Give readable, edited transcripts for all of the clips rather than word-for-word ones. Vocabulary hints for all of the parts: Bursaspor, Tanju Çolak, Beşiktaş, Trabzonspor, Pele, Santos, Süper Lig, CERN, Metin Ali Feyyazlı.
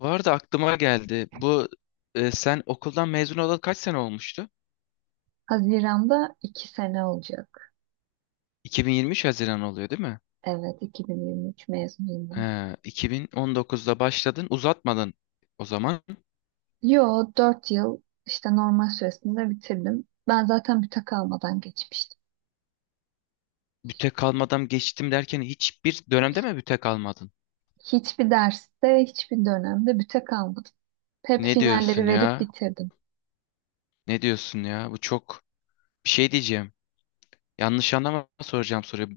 Bu arada aklıma geldi. Bu sen okuldan mezun olalı kaç sene olmuştu? Haziran'da iki sene olacak. 2023 Haziran oluyor değil mi? Evet, 2023 mezunuyum ben. 2019'da başladın, uzatmadın o zaman. Yo, dört yıl işte normal süresinde bitirdim. Ben zaten büte kalmadan geçmiştim. Büte kalmadan geçtim derken hiçbir dönemde mi büte kalmadın? Hiçbir derste, hiçbir dönemde büte kalmadım. Hep Ne finalleri diyorsun verip ya? bitirdim. Ne diyorsun ya? Bu çok bir şey diyeceğim. Yanlış anlama soracağım soruyu.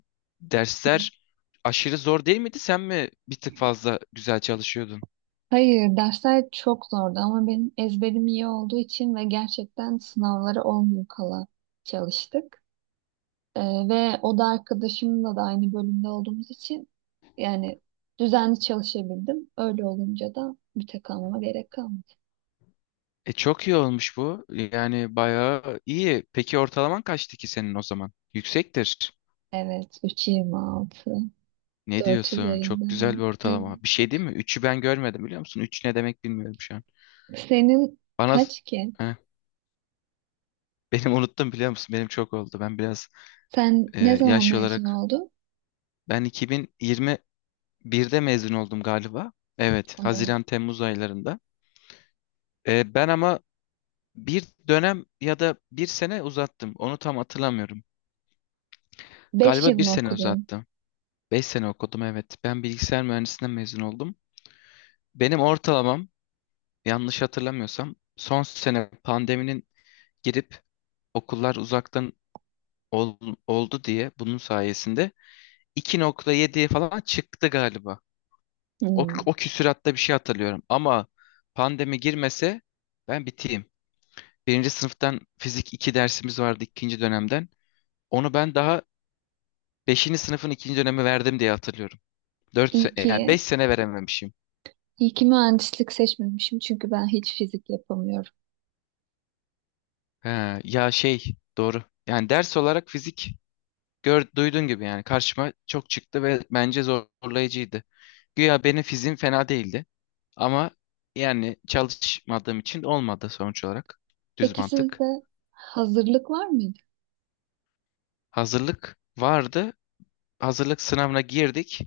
Dersler aşırı zor değil miydi? Sen mi bir tık fazla güzel çalışıyordun? Hayır, dersler çok zordu ama benim ezberim iyi olduğu için ve gerçekten sınavlara 10 gün kala çalıştık. Ee, Ve o da arkadaşımla da aynı bölümde olduğumuz için yani düzenli çalışabildim. Öyle olunca da müte kalmama gerek kalmadı. E çok iyi olmuş bu. Yani bayağı iyi. Peki ortalaman kaçtı ki senin o zaman? Yüksektir. Evet, 3,26, Ne 4 diyorsun? Çok güzel üzerinden. bir ortalama. Evet. Bir şey değil mi? Üçü ben görmedim biliyor musun? Üç ne demek bilmiyorum şu an. Senin Bana kaç ki? Heh, benim unuttum biliyor musun? Benim çok oldu. Ben biraz Sen ne zaman yaş mezun olarak oldun? ben 2021'de mezun oldum galiba. Evet, Oo, Haziran Temmuz aylarında. Ben ama bir dönem ya da bir sene uzattım. Onu tam hatırlamıyorum. 5 yıl Galiba bir mı sene okudun? uzattım. 5 sene okudum, evet. Ben bilgisayar mühendisliğinden mezun oldum. Benim ortalamam yanlış hatırlamıyorsam son sene pandeminin girip okullar uzaktan ol- oldu diye bunun sayesinde iki nokta yediye falan çıktı galiba. O, Hmm. o küsüratta bir şey hatırlıyorum ama pandemi girmese ben biteyim. Birinci sınıftan fizik 2 dersimiz vardı ikinci dönemden. Onu ben daha beşinci sınıfın ikinci dönemi verdim diye hatırlıyorum. 4 İyi yani ki, 5 sene verememişim. iyi ki mühendislik seçmemişim çünkü ben hiç fizik yapamıyorum. He, ya şey doğru. Yani ders olarak fizik gör, duyduğun gibi yani karşıma çok çıktı ve bence zorlayıcıydı. Güya benim fizim fena değildi ama yani çalışmadığım için olmadı sonuç olarak. Düz Peki mantık. sizde hazırlık var mıydı? Hazırlık vardı. Hazırlık sınavına girdik.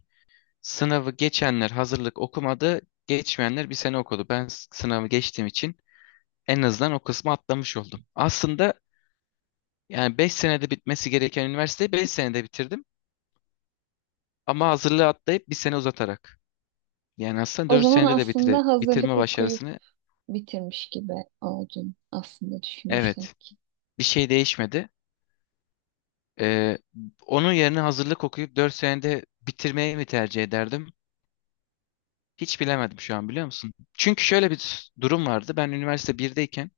Sınavı geçenler hazırlık okumadı. Geçmeyenler bir sene okudu. Ben sınavı geçtiğim için en azından o kısmı atlamış oldum. Aslında yani 5 senede bitmesi gereken üniversiteyi 5 senede bitirdim. Ama hazırlığı atlayıp bir sene uzatarak. Yani aslında O 4 zaman senede de aslında bitirme hazırlık okuyup başarısını bitirmiş gibi oldun aslında evet düşünürsek. bir şey değişmedi. Ee, onun yerine hazırlık okuyup 4 senede bitirmeyi mi tercih ederdim? Hiç bilemedim şu an biliyor musun? Çünkü şöyle bir durum vardı. Ben üniversite birdeyken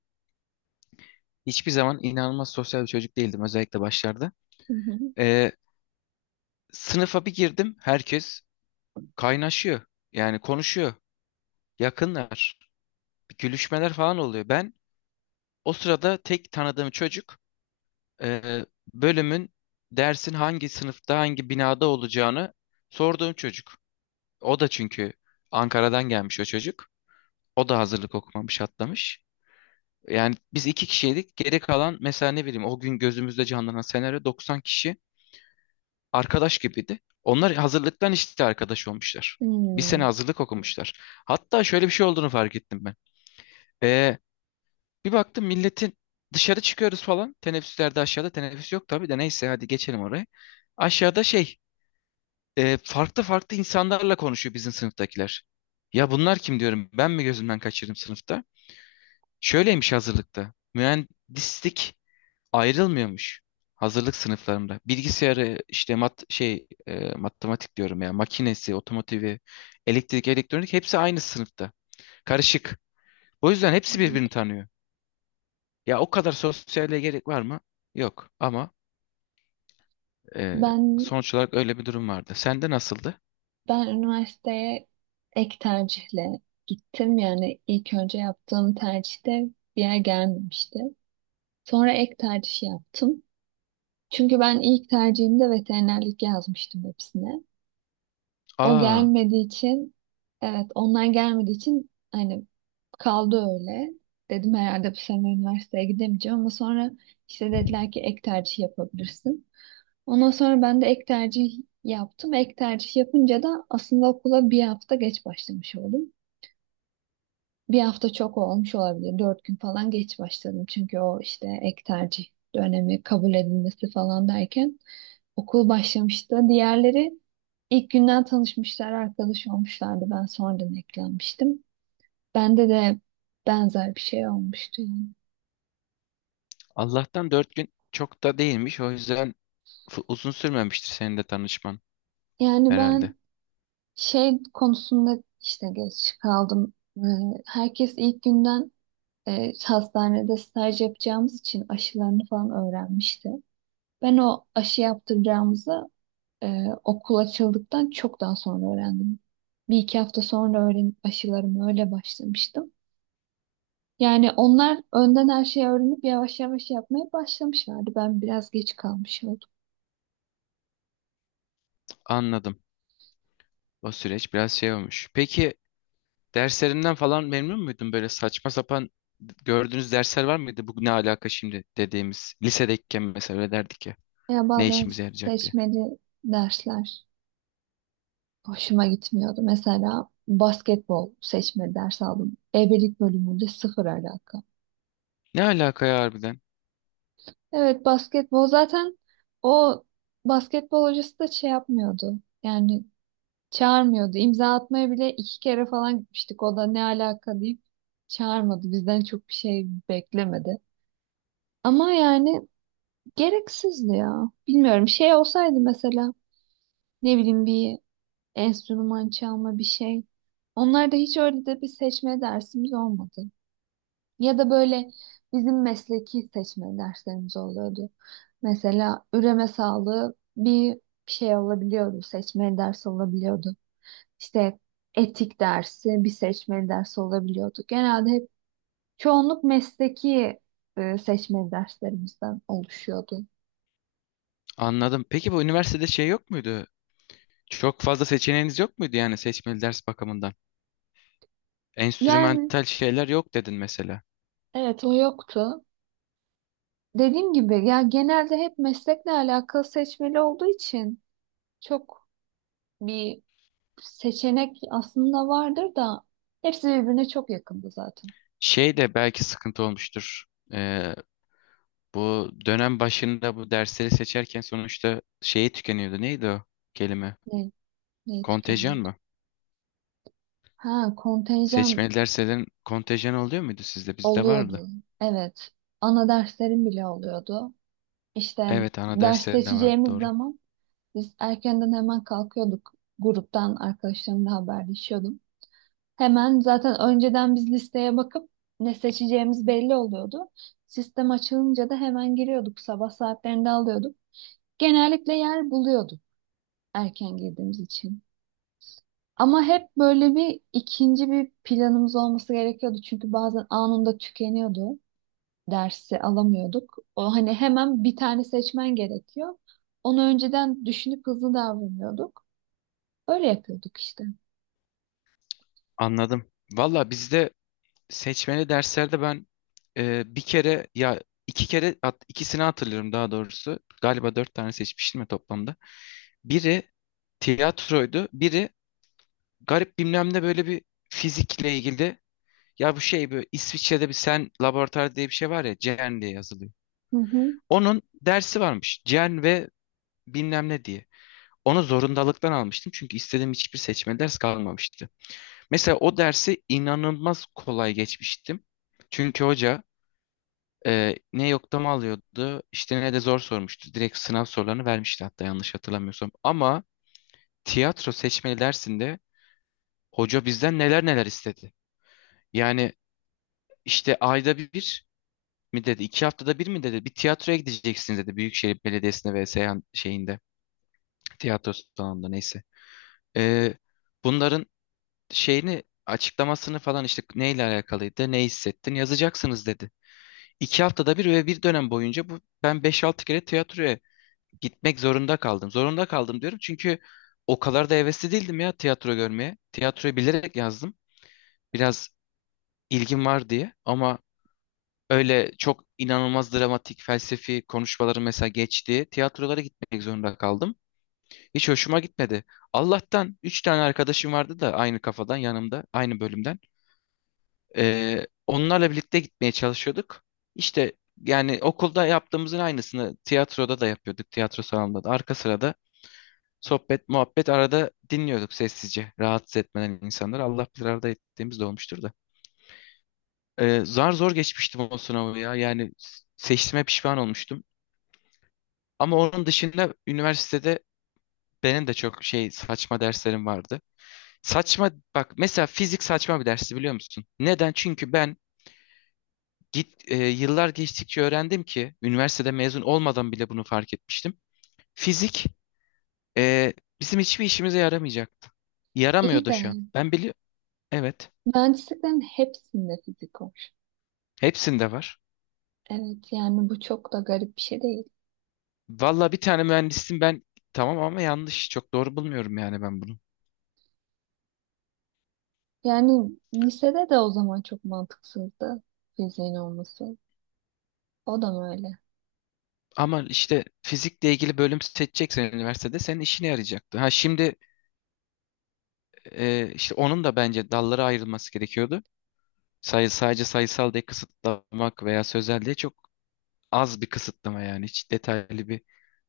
hiçbir zaman inanılmaz sosyal bir çocuk değildim, özellikle başlarda. Hı hı. Ee, sınıfa bir girdim, herkes kaynaşıyor. Yani konuşuyor. Yakınlar. Gülüşmeler falan oluyor. Ben o sırada tek tanıdığım çocuk e, bölümün dersin hangi sınıfta hangi binada olacağını sorduğum çocuk. O da çünkü Ankara'dan gelmiş o çocuk. O da hazırlık okumamış, atlamış. Yani biz iki kişiydik. Geri kalan, mesela ne bileyim, o gün gözümüzde canlanan senaryo 90 kişi arkadaş gibiydi. Onlar hazırlıktan işte arkadaş olmuşlar. Bir sene Hmm. hazırlık okumuşlar. Hatta şöyle bir şey olduğunu fark ettim ben. Ee, bir baktım milletin dışarı çıkıyoruz falan. Teneffüslerde aşağıda, teneffüs yok tabii de neyse hadi geçelim oraya. Aşağıda şey farklı farklı insanlarla konuşuyor bizim sınıftakiler. Ya bunlar kim diyorum, ben mi gözümden kaçırdım sınıfta? Şöyleymiş hazırlıkta. Mühendislik ayrılmıyormuş hazırlık sınıflarında. Bilgisayarı işte mat şey matematik diyorum ya, makinesi, otomotivi, elektrik, elektronik hepsi aynı sınıfta. Karışık. O yüzden hepsi Anladım. birbirini tanıyor. Ya o kadar sosyalliğe gerek var mı? Yok ama e, Ben sonuç olarak öyle bir durum vardı. Sende nasıldı? ben üniversiteye ek tercihle gittim. Yani ilk önce yaptığım tercihte bir yer gelmemişti. Sonra ek tercih yaptım. Çünkü ben ilk tercihimde veterinerlik yazmıştım hepsine. O Aa gelmediği için, evet onlar gelmediği için hani kaldı öyle. Dedim herhalde bu sene üniversiteye gidemeyeceğim ama sonra işte dediler ki ek tercih yapabilirsin. Ondan sonra ben de ek tercih yaptım. Ek tercih yapınca da aslında okula bir hafta geç başlamış oldum. Bir hafta çok olmuş olabilir. Dört gün falan geç başladım. Çünkü o işte ek tercih dönemi kabul edilmesi falan derken okul başlamıştı. Diğerleri ilk günden tanışmışlar, arkadaş olmuşlardı. Ben sonradan eklenmiştim. Bende de benzer bir şey olmuştu yani. Allah'tan dört gün çok da değilmiş. O yüzden uzun sürmemiştir senin de tanışman Yani herhalde. ben şey konusunda işte geç kaldım. Herkes ilk günden hastanede staj yapacağımız için aşılarını falan öğrenmişti. Ben o aşı yaptıracağımızı e, okul açıldıktan çok daha sonra öğrendim. Bir iki hafta sonra öğrenip aşılarımı öyle başlamıştım. Yani onlar önden her şeyi öğrenip yavaş yavaş yapmaya başlamışlardı. Ben biraz geç kalmış oldum. Anladım. O süreç biraz şey olmuş. Peki derslerinden falan memnun muydun? Böyle saçma sapan gördüğünüz dersler var mıydı? Bu ne alaka şimdi dediğimiz. Lisedeyken mesela öyle derdik ya. Ya Ne bazen işimize yarayacak diye. seçmeli dersler hoşuma gitmiyordu. Mesela basketbol seçmeli ders aldım. Ebelik bölümünde sıfır alaka. Ne alaka ya harbiden? Evet basketbol zaten o basketbol hocası da şey yapmıyordu. Yani çağırmıyordu. İmza atmaya bile iki kere falan gitmiştik. O da ne alaka deyip çağırmadı. Bizden çok bir şey beklemedi. Ama yani gereksizdi ya. Bilmiyorum. Şey olsaydı mesela ne bileyim bir enstrüman çalma bir şey. Onlar da hiç öyle de bir seçme dersimiz olmadı. Ya da böyle bizim mesleki seçme derslerimiz oluyordu. Mesela üreme sağlığı bir şey olabiliyordu. Seçme dersi olabiliyordu. İşte etik dersi, bir seçmeli ders olabiliyordu. Genelde hep çoğunluk mesleki seçmeli derslerimizden oluşuyordu. Anladım. Peki bu üniversitede şey yok muydu? Çok fazla seçeneğiniz yok muydu yani seçmeli ders bakımından? Yani Enstrümantal şeyler yok dedin mesela. evet o yoktu. Dediğim gibi ya genelde hep meslekle alakalı seçmeli olduğu için çok bir seçenek aslında vardır da hepsi birbirine çok yakındı zaten. Şey de belki sıkıntı olmuştur. Ee, Bu dönem başında bu dersleri seçerken sonuçta şeyi tükeniyordu. Neydi o kelime? Ne, neyi Kontenjan tükeniyordu? mı? Ha kontenjan Seçmeli derslerin kontenjanı oluyor muydu sizde? Bizde vardı. oluyordu. Evet. Ana derslerim bile oluyordu. İşte Evet, ana ders derslerinde vardı seçeceğimiz doğru. zaman biz erkenden hemen kalkıyorduk. Gruptan arkadaşlarımla haberleşiyordum. Hemen zaten önceden biz listeye bakıp ne seçeceğimiz belli oluyordu. Sistem açılınca da hemen giriyorduk. Sabah saatlerinde alıyorduk. Genellikle yer buluyorduk erken girdiğimiz için. Ama hep böyle bir ikinci bir planımız olması gerekiyordu. Çünkü bazen anında tükeniyordu. Dersi alamıyorduk. O hani hemen bir tane seçmen gerekiyor. Onu önceden düşünüp hızlı davranıyorduk. Öyle yapıyorduk işte. Anladım. Valla bizde seçmeli derslerde ben bir kere ya iki kere at, ikisini hatırlıyorum daha doğrusu. Galiba dört tane seçmiştim ya toplamda. Biri tiyatroydu. Biri garip bilmem ne, böyle bir fizikle ilgili. Ya bu şey, böyle İsviçre'de bir sen laboratuvar diye bir şey var ya, CERN diye yazılıyor. Hı hı. Onun dersi varmış. CERN ve bilmem ne diye. Onu zorundalıktan almıştım çünkü istediğim hiçbir seçme ders kalmamıştı. Mesela o dersi inanılmaz kolay geçmiştim. Çünkü hoca ne yoklama alıyordu işte ne de zor sormuştu. Direkt sınav sorularını vermişti hatta, yanlış hatırlamıyorsam. Ama tiyatro seçmeli dersinde hoca bizden neler neler istedi. Yani işte ayda bir mi dedi? İki haftada bir mi dedi? Bir tiyatroya gideceksiniz dedi. Büyükşehir Belediyesi'nde ve Seyhan şeyinde. Tiyatro salonunda neyse. Ee, bunların şeyini açıklamasını falan, işte neyle alakalıydı, ne hissettin yazacaksınız dedi. İki haftada bir ve bir dönem boyunca bu, ben beş altı kere tiyatroya gitmek zorunda kaldım. Zorunda kaldım diyorum çünkü o kadar da hevesli değildim ya tiyatro görmeye. Tiyatroyu bilerek yazdım. Biraz ilgim var diye ama öyle çok inanılmaz dramatik felsefi konuşmaları mesela geçti. Tiyatrolara gitmek zorunda kaldım. Hiç hoşuma gitmedi. Allah'tan 3 tane arkadaşım vardı da aynı kafadan yanımda, aynı bölümden. Onlarla birlikte gitmeye çalışıyorduk. İşte yani okulda yaptığımızın aynısını tiyatroda da yapıyorduk. Tiyatro salonunda da arka sırada sohbet, muhabbet arada dinliyorduk sessizce. Rahatsız etmeden insanları, Allah bilir arada ettiğimiz de olmuştur da. Zar zor geçmiştim o sınavı ya. Yani seçtiğime pişman olmuştum. Ama onun dışında üniversitede benim de çok şey saçma derslerim vardı. Saçma bak, mesela fizik saçma bir dersi biliyor musun? Neden? Çünkü ben yıllar geçtikçe öğrendim ki, üniversitede mezun olmadan bile bunu fark etmiştim. Fizik e, bizim hiçbir işimize yaramayacaktı. Yaramıyor İyi da de şu an. Ben biliyorum. Evet. mühendisliklerin hepsinde fizik var. Hepsinde var. Evet yani bu çok da garip bir şey değil. Valla bir tane mühendisim ben, tamam ama yanlış. Çok doğru bulmuyorum yani ben bunu. Yani lisede de o zaman çok mantıksızdı fiziğin olması. O da mı öyle? Ama işte fizikle ilgili bölüm seçeceksen üniversitede senin işine yarayacaktı. Ha şimdi işte onun da bence dallara ayrılması gerekiyordu. Sayı, sadece sayısal diye kısıtlamak veya sözel diye çok az bir kısıtlama, yani hiç detaylı bir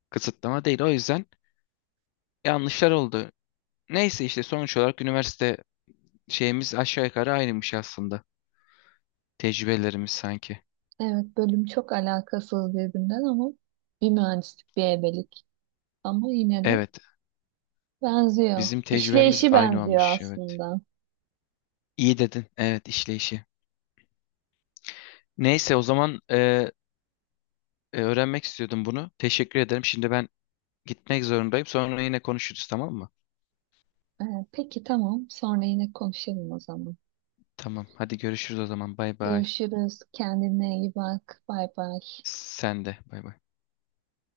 kısıtlama değil. O yüzden yanlışlar oldu. Neyse işte sonuç olarak üniversite şeyimiz aşağı yukarı aynıymış aslında. Tecrübelerimiz sanki. Evet bölüm çok alakasız birbirinden ama bir mühendislik bir ebelik. Ama yine de Evet, benziyor. bizim tecrübemiz İşleyişi aynı benziyor olmuş. Evet. aslında. İyi dedin. Evet, işleyişi. Neyse o zaman öğrenmek istiyordum bunu. Teşekkür ederim. Şimdi ben gitmek zorundayım. Sonra yine konuşuruz, tamam mı? Peki tamam. Sonra yine konuşalım o zaman. Tamam. Hadi görüşürüz o zaman. Bay bay. Görüşürüz. Kendine iyi bak. Bay bay. Sen de. Bay bay.